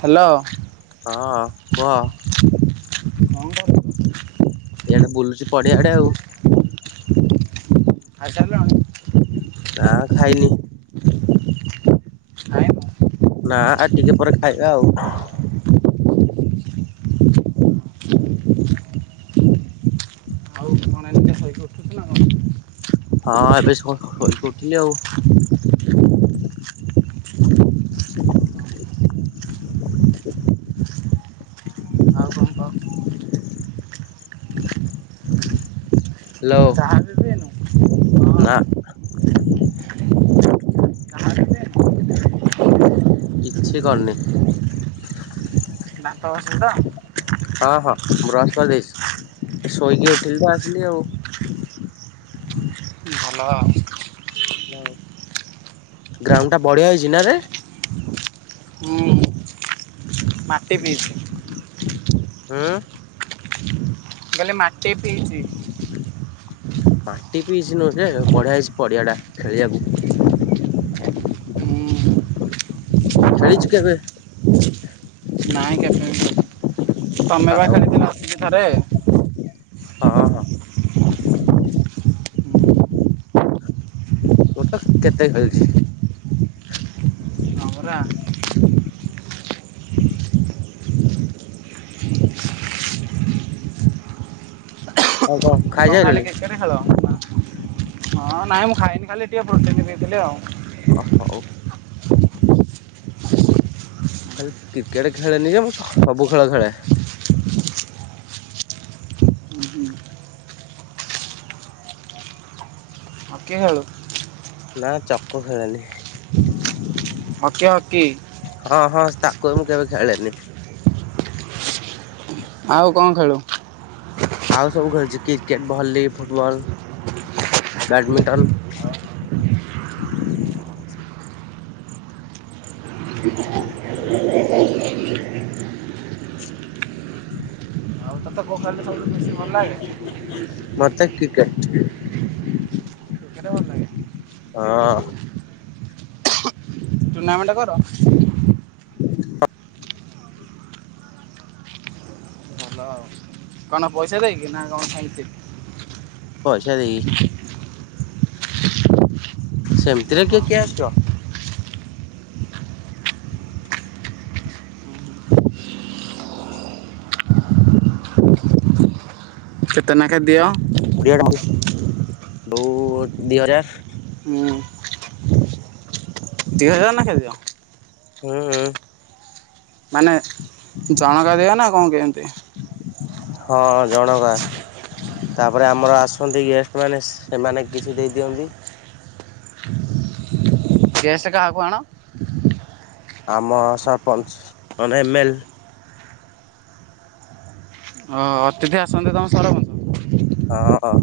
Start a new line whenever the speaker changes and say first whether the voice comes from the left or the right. right: Hello!
left: ହଁ କୁହ
right: [unintelligible]
left: ଏଇଆଡେ ବୁଲୁଛି ପଡିଆଡେ ଆଉ
right: ଖାଇ ସାଇଲଣି?
left: ନାଁ ଖାଇନି।
right: ଖାଇନୁ।
left: ନା ଆଉ ଟିକେ ପରେ ଖାଇବା ଆଉ।
right: ଆଉ କଣ ଏମିତିଆ ଶୋଇକି ଉଠୁଛୁ ନା କଣ?
left: ହଁ ଏବେ କରୁଥିଲି ଆଉ [inaudible]
right: ଆଉ କଣ କହ?
left: ହ୍ୟାଲୋ!
right: ଚାହା ବି ପିଏନୁ?
left: ନା।
right: ହଁ। ଚାହା ବି ପିଏନୁ?
left: କିଛି କରନି।
right: ନା ତସ
left: ହଁ ହଁ ବ୍ରହସ୍ପ ଦେଇଛି ଶୋଇକି ଉଠିଲି ତ ଆସିଲି ଆଉ
right: [inaudible]
left: ଗ୍ରାଉଣ୍ଡ ଟା ବଢିଆ ହେଛି ନାରେ
right: ହୁଁ। ମାଟି ପି
left: ହଁ?
right: କଇଲି ମାଟି ପିଇଛି
left: ମାଟି ପିଇଛି ନୁ ବଢିଆ ହେଇଛି ପଡିଆ ଟା ଖେଳିବାକୁ
right: ହୁଁ।
left: ଖଳି ଚୁକ କେବେ?
right: ନାଇଁ କେବେ ବି କି ତମେ ବା
left: ଆଉ
right: ଖାଲି ଦିନ ଅସିକି ଥରେ?
left: ହଁ ହ। ମୁଟ କେତେ ଖେଳିଛି।
right: ହଁ ପରା।
left: [unintelligible]
right: କଣ ଖାଲି କେକରେ ଖେଳ, ହଁ ନାଇଁ ମୁଁ ଖାଇନି ଖାଲି ଟିକେ ପ୍ରୋଟିନ୍ ଦେଇଥିଲି ଆଉ।
left: ଅ ହଉ ମୁଁ ଖାଲି କ୍ରିକେଟ ଖେଳେନି ଯେ ମୁଁ ସବୁ ଖେଳ ଖେଳେ
right: ଆ କେ ହେ
left: ନା ଚକ ଖେଳଣିି
right: ହକି, ହକି।
left: କେ ମୁ କେବେ ଖେଳନି।
right: ଆଉ କଣ ଖେଳୁ?
left: ଆଉ ସବୁ ଖେଳୁଛି କ୍ରିକେଟ ଭଲି ଫୁଟବଲ ବଟମିଣ୍ଟନ
right: [inaudible]
left: [inaudible]
right: ପଖାଳ ସବୁୁ ବେଶୀ ଭଲ ଲାଗେ
left: ମତେ କ୍ରିକେଟ
right: [inaudible] ସେଟା ଭଲ ଲାଗେ?
left: ହଁ।
right: ଟୁର୍ଣ୍ଣାମେଣ୍ଟ କର?
left: [inaudible]
right: ଭଲ ଆଉ। କଣ ପଇସା ଦେଇକି ନା କଣ ସେମିତି?
left: ପଇସା ଦେଇକି। ସେମିତିରେ
right: ଓହୋ।
left: କିଏ କିଏ ଆସିବ?
right: କେତେ ନାଖେ ଦିଅ?
left: କଡିଏ ଦଉ ଦି ହଜାର।
right: ହୁଁ। ଦି ହଜାର ନା ଖାଇଦେଇଛ?
left: ହୁଁ ହୁଁ।
right: ମାନେ ଜଣଙ୍କା ଦିଅ ନା କଣ କେମିତି?
left: ହଁ ଜଣକା। ତାପରେ ଆମର ଆସନ୍ତି ଗେଷ୍ଟମାନେ ସେମାନେ କିଛି ଦେଇ ଦିଅନ୍ତି।
right: ଗେଷ୍ଟ କାହାକୁ ଆଣ?
left: ଆମ ସରପଞ୍ଚ ନହେଲେ ଏମ୍ ଏଲ।
right: ଓ ଅତିଥି ଆସନ୍ତି ତମ ସରପଞ୍ଚ?
left: ହଁ ହଁ।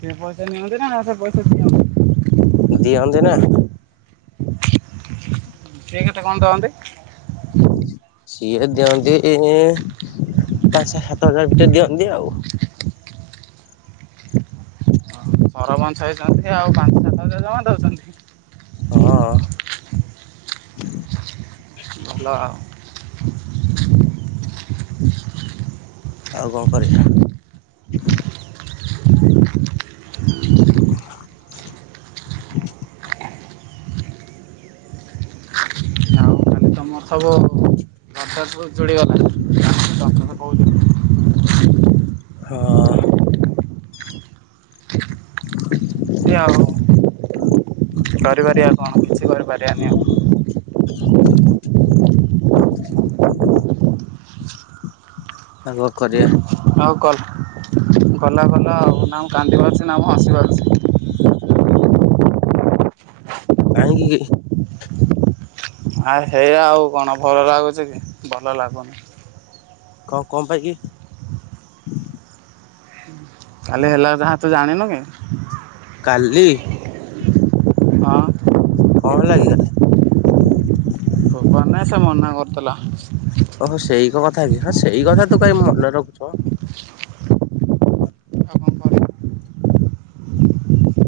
right: ସେ ପଇସା ନିଅନ୍ତି ନା ସେ ପଇସା ଦିଅନ୍ତି?
left: ଦିଅନ୍ତି ନା।
right: କିଏ କେତେ କଣ ଦିଅନ୍ତି?
left: ସେ ଦିଅନ୍ତି ପାଞ୍ଚ ସାତ ହଜାରଟି ଦିଅନ୍ତି ଆଉ।
right: ସରପଞ୍ଚ ହେଇଛନ୍ତି ଆଉ ପାଞ୍ଚ ସାତ ହଜାର ଜମା ଦଉଛନ୍ତି।
left: ହଁ।
right: ଭଲ ଆଉ [inaudible]
left: ଆଉ କଣ କରିବା? [inaudible]
right: ଆମର ସବୁ [unintelligible] ଯୁଡ଼ିିବାଲା [inaudible]
left: ହଁ [inaudible]
right: କହୁଥିଲି ଆଉ କରିପାରିବା କଣ କିଛି କରିପାରିବାନି ଆଉ।
left: ଆଉ କଣ କରିବା?
right: ହଉ କଲ୍ ଗଲା ଗଲା ଆଉ ନା ମୁଁ କାନ୍ଦି ପାରୁଛି ନା ମୁଁ ହସି ପାରୁଛି?
left: [inaudible] କାହିଁକି?
right: ଆ ହେଇଆ ଆଉ କଣ ଭଲ ଲାଗୁଛି କି ଭଲ ଲାଗୁନି?
left: କହ କଣ ପାଇଁ କି?
right: କାଲି ହେଲା ଯାହା ତୁ ଜାଣିନୁ କି?
left: କାଲି?
right: ହଁ।
left: କଣ ହେଲା କି କାଲି?
right: ନାଇ ସେ ମନା କରୁଥିଲା।
left: ଓହୋ ସେଇ କଥା କି ହଁ ସେଇ କଥା ତୁ କାଇ ମନେ ରଖୁଛୁ ମ?
right: ଆଉ କଣ କରିବି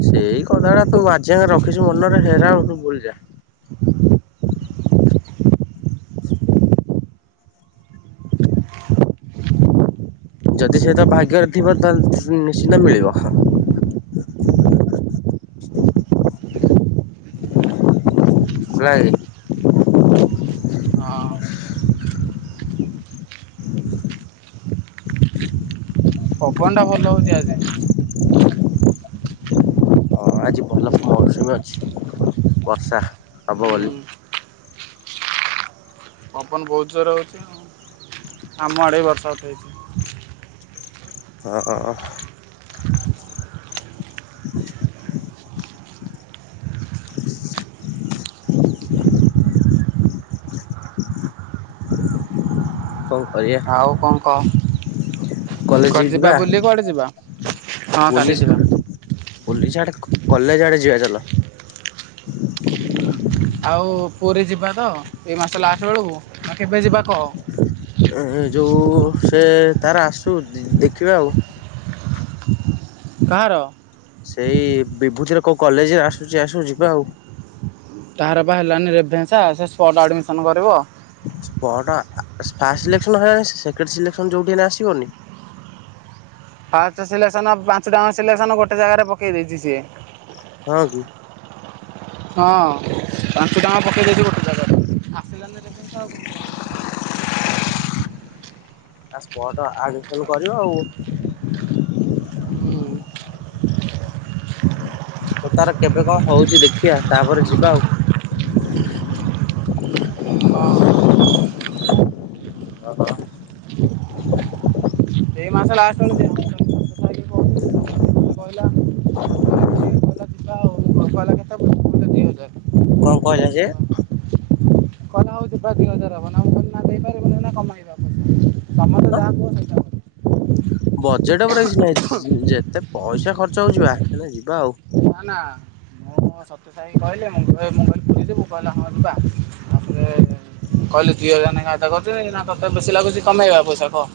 left: ସେଇ କଥାଟା ତୁ ଆଜି ଆଙ୍କେ ରଖିଛୁ ମନରେ ହେରା ସବୁ ଭୁଲଯା।
right: [inaudible]
left: ଯଦି ସେ ତ ଭାଗ୍ୟରେ ଥିବ ତାହେଲେ ନିଶ୍ଚିନ୍ତ ମିଳିବ। ଭାଇ
right: ହଁ ପବନଟା ଭଲ ହଉଛି ଆଜି।
left: ହଁ ଆଜି ଭଲ ମୌସୁମୀ ଅଛି ବର୍ଷା ହବ
right: ହୁଁ
left: ବୋଲି।
right: [inaudible] ପବନ ବହୁତ ଜୋର ହଉଛି, ଆଉ ଆମ ଆଡ଼େ ବି ବର୍ଷା ଉଠେଇଛି।
left: ହଁ।
right: [inaudible]
left: [inaudible] କଣ କରିବା
right: ଆଉ କଣ କହ?
left: କଲେଜ ଯି
right: କୁଆଡେ
left: ଯିବା
right: ବୁଲି କୁଆଡେ ଯିବା ହଁ କାଲି
left: ପୋଲିସ
right: ଯିବା।
left: ପୋଲିସ ଆଡେ କଲେଜ ଆଡେ ଯିବା ଚାଲ
right: ଆଉ ପୁରୀ ଯିବା ତ ଏଇ ମାସ ଲାଷ୍ଟ ବେଳକୁ ଆଉ କେବେ ଯିବା କହ?
left: ଯୋଉ ସେ ତାର ଆସୁ ଦେଖିବା ଆଉ।
right: କାହାର?
left: ସେଇ ବିଭୂତିର କୋଉ କଲେଜରେ ଆସୁଛି ଆସୁ ଯିବା ଆଉ।
right: ତାହାର ବା ହେଲାନି ରେଭେନ୍ସା ସେ ସ୍ପଟ ଆଡ଼ମିସନ୍ କରିବ?
left: ସ୍ପଟ ଫାଷ୍ଟ ସିଲେକ୍ସନ୍ ହେଲାଣି ସେକେଣ୍ଡ ସିଲେକ୍ସନ ଯୋଉଠି ହେଲେ ଆସିବନି।
right: ଫାଷ୍ଟ ସିଲେକ୍ସନ୍ ପାଞ୍ଚ ଟାଙ୍କ ସିଲେକ୍ସନ୍ ଗୋଟେ ଜାଗାରେ ପକେଇ ଦେଇଛି ସିଏ!
left: ହଁ କି?
right: ହିଁ ପାଞ୍ଚଟଙ୍କା ପକେଇଦେଇଛି ଗୋଟେ ଜାଗାରେ। ଆସିଲାନି ତ କଣ କରିବ। [inaudible]
left: ସ୍ପଟ୍ ଆଡମିସନ କରିବ ଆଉ।
right: ହୁଁ।
left: ହ ତାର କେବେ କଣ ହଉଛି ଦେଖିବା ତାପରେ ଯିବା ଆଉ। ହ।
right: ହଁ।
left: ହ ହ।
right: ଏ ମାସ ଲାଷ୍ଟ କୁ ଯିବା। କହିଲା ଏମିତି କିଲ ଆଉ କହ କେତ ଦିଆଯାଏ। ମୁ କହିଲି ଦିହଜାର
left: କଣ କହିଲା ଯେ?
right: କହିଲା ହଉ ଯିବା ଦିଇ ହଜାର ହବ ନା ଦେଇପାରିବନି ନା କମେଇବା ଆ ତମର
left: ହଁ
right: ଯାହା କୁହ ସେଇ
left: ବଜେଟ ଉପରେ କିଛିନହିଁ ଯେତେ ପଇସା ଖର୍ଚ୍ଚ ହଉ ଯିବା ଯିବା ଆଉ।
right: ନା ନା ମୁଁ ସତ୍ୟ ସାାଇ କହିଲେ, ମୁଁ କହ ମୁଁ କହିଲି ପଲିଯିବୁ କହିଲା ହଁ ଯିବା କହିଲେ ଦୁଇ ହଜାର ନେଖା ଆଦାକାରୀଦବା ନ ତୋତେ ବେଶୀ ଲାଗୁଛି, କମେଇବା ପଇସା କହ?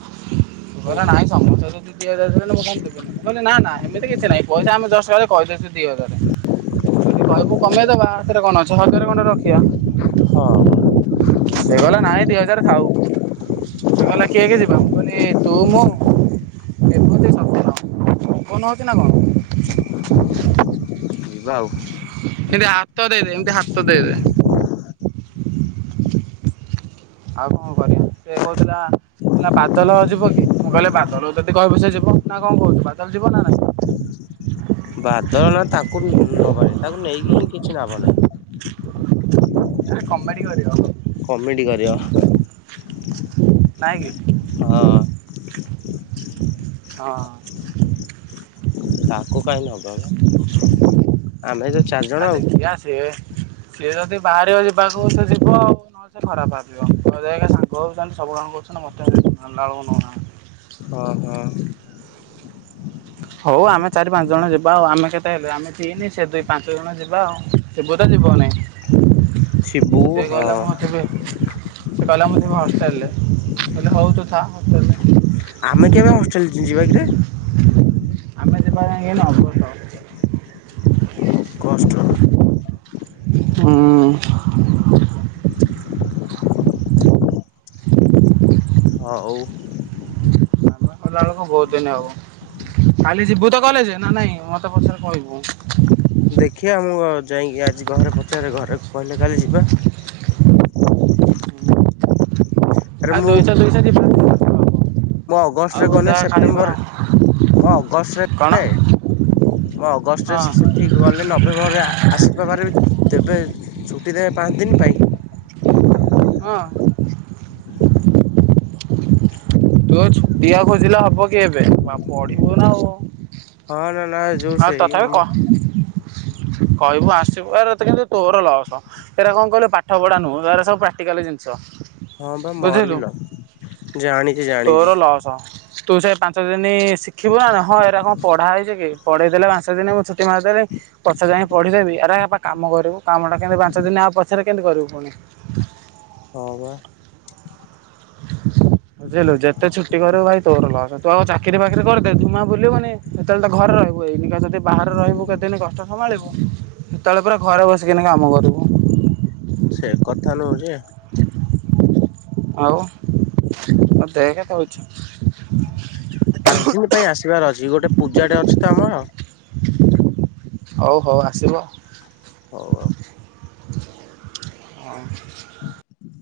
left: ଓହୋ
right: ନାଇଁ ସମସ୍ତେ ଯଦି ଦିହଜାର ଦେବେ, ତ ମୁଁ କହି ଦେବିନି ନା ନା ଏମିତି କିଛି ନାହିଁ ପଇସା ଆମେ ଯୁଷ୍ଟ କହି ଯଦି କହିବୁ କମେଇଦବା ସେଥିରେ କଣ ଅଛି। କଣ ଅଛ ହଜାର କଣରେ ରଖ।
left: ହଁ।
right: ସେ କହିଲା ନାଇଁ ଦି ହଜାର ଥାଉ ସେ କହିଲା କିଏ କି ଯିବା? ମୁଁ କହିଲି ତୁ ମୁଁ ଏମିତି ସତରଜପବନ ହଉଛି ନ କଣ? [inaudible]
left: ଯିବା ଆଉ।
right: ଏମିତି ହାତ ଦେଇଦ ଏମିତି ହାତ ଦେଇଦ ଆଉ କଣ କରିବି ସେ କହୁଥିଲା କହିଲା ବାଦଲ ଯିବ କି, ମୁଁ କହିଲି ବାଦଲ ଯଦି କହିବୁ ସେ ଯିବ। ନା କଣ କହୁଚ୍ଛୁ ବାଦଲ ଯିବ ନା ନାଇଁ?
left: ବାଦଲ ନା ତାକୁ ନବାନି ତାକୁ ନେଇକି ହିଁ କିଛି ଲାଭ ନାହିଁ।
right: କମେଡି କରିବ।
left: କମେଡି କରିବ
right: ନାଇଁ କିି?
left: ହଁ
right: ହଁ।
left: ତାକୁ କାହିଁ ନବା ମ ଆମେ ତ
right: ଆ
left: ଚାରିଜଣ ଆଉ।
right: ଦେଖିବା ସିଏ ସିଏ ଯଦି ବାହାରିବ ଯିବାକୁ ତ ଯିବ। ଆଉ ନହେଲେ ଖରାପ ଭାବିବ। ଦେଖେ ସାଙ୍ଗ ହଉଚନ୍ତି ସବୁଆଙ୍କ କରୁଛନ୍ତି। ମତେ ଆଉ ନେଲାବେଳକୁ ନଉନାହାନ୍ତି।
left: ହଁ ହଁ।
right: ହଉ ଆମେ ଚାରି ପାଞ୍ଚ ଜଣ ଯିବା ଆଉ। ଆମେ କେତେ ହେଲେ ଆମେ ତିନି ସେ ଦୁଇ ପାଞ୍ଚ ଜଣ ଯିବା ଆଉ। ଯିବୁ ତ ଯି ବନି।
left: ଶିବୁ ହଁ।
right: ସେ କହିଲା ମୁଁ ଯିମି ହଷ୍ଟେଲରେ ମୁଁ କହିଲି ହୋଉ ତୁ ଥା।
left: ଆମେ କେବେ ହଷ୍ଟେଲ ଯି ଯିବା କିରେ।
right: ଆମେ ଯିବା ଯାଇଁକି ଅଗଷ୍ଟ।
left: ଗଷ୍ଟ।
right: ହୁଁ।
left: ହଉ।
right: ଆମେ ଗଲା ବେଳକୁ ବହୁତ ଦିନ ହବ। କାଲି ଯିବୁ ତ କଲେଜ ନା ନାଇଁ ମତେ ପଛରେ କହିବୁ।
left: ଦେଖିବା ମୁଁ ଯାଇଁକି ଆଜି ଘରେ ପଚାର ଘରେ କହିଲେ କାଲି ଯିବା।
right: ଆଉ ଦୁଇ [unintelligible]
left: ମୋ ଅଗଷ୍ଟରେ ଗନେ ସେପ୍ଟେମ୍ବର ମୋ
right: କଣ
left: ଅଗଷ୍ଟରେ ମୁଁ ଅଗଷ୍ଟରେ
right: ହଁ
left: ସେ ସେ ଠିକ ଗଲେ ନଭେମ୍ବର ରେ ଆସିତ ପାରିବି। ତେବେ ଛୁଟିରେ ପାଆନ୍ତିନି ପାଇ
right: ହଁ। ତୁ ଆଉ ଛୁଟି ଆଉ ଖୋଜିଲେ ହବ କି ଏବେ। ମା ପଢିବୁ ନା ଆଉ।
left: ହଁ ନା ନା ଯୋଉ
right: ଆଉ
left: ସେଇ
right: ତଥାପି କହ କହିବୁ ଆସ [unintelligible] ଯେତିକି ଖାଲି ତୋର ଲସ ଏଇଟା କଣ କହିଲୁ ପାଠ ପଢା ନୁହଁ। ଏରା ସବୁ ପ୍ରାକ୍ଟିକାଲ ଜିନିଷ।
left: ହଁ ବା ମୋର ବି
right: ବୁଝିଲୁ।
left: ଲସ ଜାଣି
right: ତୋର ଲସ ତୁ ସେ ପାଞ୍ଚ ଦିନି ଶିଖିବ ନା ହଁ ଏରା କଣ ପଢା ହେଇଚି କି? ପଢେଇ ଦେଲେ ପାଞ୍ଚ ଦିନ ମୁଁ ଛୁଟି ମାରିଦେଲେ ପଛରେ ଯାଇକ ପଢିଲେବି ଆରେ ଏରାପା କାମ କରିବୁ। କାମଟା କେମିତି ପାଞ୍ଚ ଦିନ ଆଉ ପଛରେ କେମିତି କରିବୁ ପୁଣି। [inaudible]
left: ହଁ ପା।
right: ବୁଝିଲୁ ଯେତେ ଛୁଟି କରିବୁ ଭାଇ ତୋର ଲସ ତୁ ଆଉ ଚାକିରି ଫାକିରି କରିଦେ। ଧୁଁମ ଆଉ ବୁଲିବୁନି ସେତେବେଳେ ତ ଘରେ ରହିବୁ। ଏଇନିକା ଯଦି ବାହାରେ ରହିବୁ କେତେ ଏଇକିନି କଷ୍ଟ ସମ୍ଭାଳିବୁ ସେତେବେଳେ ପୁରା ଘରେ ବସିକି କାମ କରିବୁ।
left: ସେ କଥା ନୁହେଁ ଯେ।
right: [inaudible] ଆଉ ଦେହ କେତେ ଅଛି।
left: ପାଞ୍ଚ ଦିନ ପାଇଁ ଆସିବାର ଅଛି। ଗୋଟେ ପୂଜାଟେ ଅଛି ତ ଆମର।
right: ହଉ ହଉ ଆସିବ।
left: ହଉ ଆଉ।
right: ଆଉ
left: ହୁଁ ହ